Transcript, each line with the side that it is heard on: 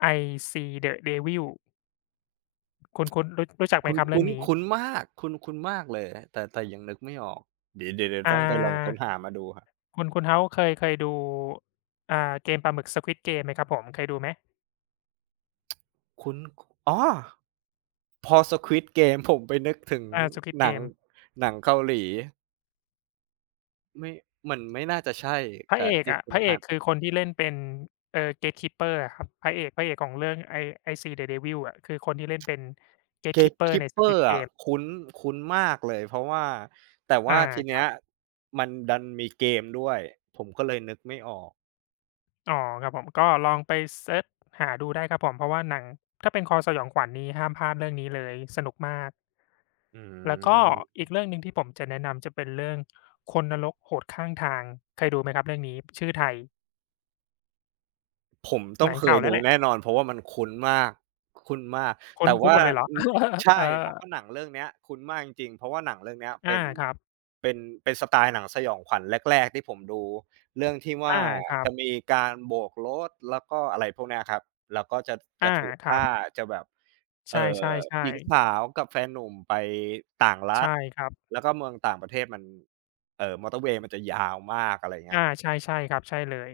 left: I Saw the Devil คุณ คุณรู้จักไ
right: ค
left: หม
right: ุ้น
left: ครับ
right: ค
left: เรื่องนี้?
right: ุ้นมาก คุ้น คุ้นมากเลย แต่ แต่ยังนึกไม่ออก เดี๋ยว เดี๋ยว เดี๋ยว
left: อ่า
right: ต้องไปลองค้นหามาดูครับ
left: คุณ คุณเฮ้าส์เคย เคยดู อ่า เกมปลาหมึก Squid Game เกมไหมครับผม เคยดูไหม?
right: คุ้น อ๋อ พอ Squid Game ผมไปนึกถึง
left: อ่า Squid Game
right: ห
left: เ
right: น
left: ก
right: ัง
left: ม
right: หนังเกาหลี ไม่ มันไม่น่าจะใช่
left: พ
right: ก
left: ระ
right: ะ
left: เอก
right: ที่
left: อะ
right: คุ
left: พ
right: ณ
left: ระเอ
right: ฮั
left: ก
right: น
left: คือคนที่เล่นเป็น เอ่อ Gatekeeper อะครับ พระเอก พระเอกของเรื่องไอ้ I Saw the Devil อะ คือคนที่เล่นเป็น
right: Gate
left: Gatekeeper ใน
right: keeper
left: Squid
right: อะ
left: Game
right: คุ้น คุ้นมากเลย เพราะว่า แต่ว
left: อ่
right: ่
left: า
right: าทีเ
left: ค
right: น
left: ร
right: ี
left: ั
right: ้ย
left: บ
right: มันดันมีเกมด้วย ผมก็เลยนึกไม่ออก
left: อ๋อ ครับผม ก็ลองไปเสิร์จหาดูได้ครับผม เพราะว่าหนัง ถ้าเป็นคอสยองขวัญนี่ ห้ามพลาดเรื่องนี้เลย สนุกมาก
right: อื
left: แล้วก็
right: ม
left: อีกเรื่องหนึ่งที่ผมจะแนะนำ จะเป็นเรื่อง คนนรกโหดข้างทาง เคยดูไหมครับเรื่องนี้ ชื่อไทย?
right: ผมต้อ
left: หน
right: ง
left: ัง
right: เค
left: เก่า
right: ย
left: แล
right: ด
left: ้
right: ู
left: วแหละ
right: แน่นอน เพราะว่ามันคุ้นมาก คุ้นมาก
left: คุ
right: แต
left: ้น
right: ่
left: ค
right: ว
left: ุ้
right: ่
left: นม
right: า
left: หมดเลยหรอ
right: อ ใช
left: เอ
right: ่
left: อ?
right: เพราะว่าหนังเรื่องเนี้ย คุ้นมากจริง ๆ เพราะว่าหนังเรื่องเนี้ย
left: อ
right: เป
left: า
right: ็น
left: ครับ
right: เป็น เป็นสไตล์หนังสยองขวัญแรก ๆ ที่ผมดู เรื่องที่ว
left: อ
right: ่า
left: า ครั
right: จ
left: บ
right: ะมีการโบกรถ แล้วก็อะไรพวกเนี้ยครับ แล้วก็จะ จ
left: อา
right: ะถูก
left: ค
right: ฆ
left: รั
right: ่า
left: บ
right: จะแบบ
left: ใ
right: เ
left: ช
right: อ่อ
left: ่
right: หญิง
left: ๆ ๆ
right: สาวกับแฟนหนุ่มไป ต่างร
left: ใ
right: ั
left: ช่
right: ฐ
left: ครับ
right: แล้วก็เมืองต่างประเทศมัน เอ่อ มอเตอร์เวย์มันจะยาวมาก อะไรอย่างเงี
left: อ่
right: ้
left: า
right: ย
left: ใช่ ๆ ครับ ใช่เลย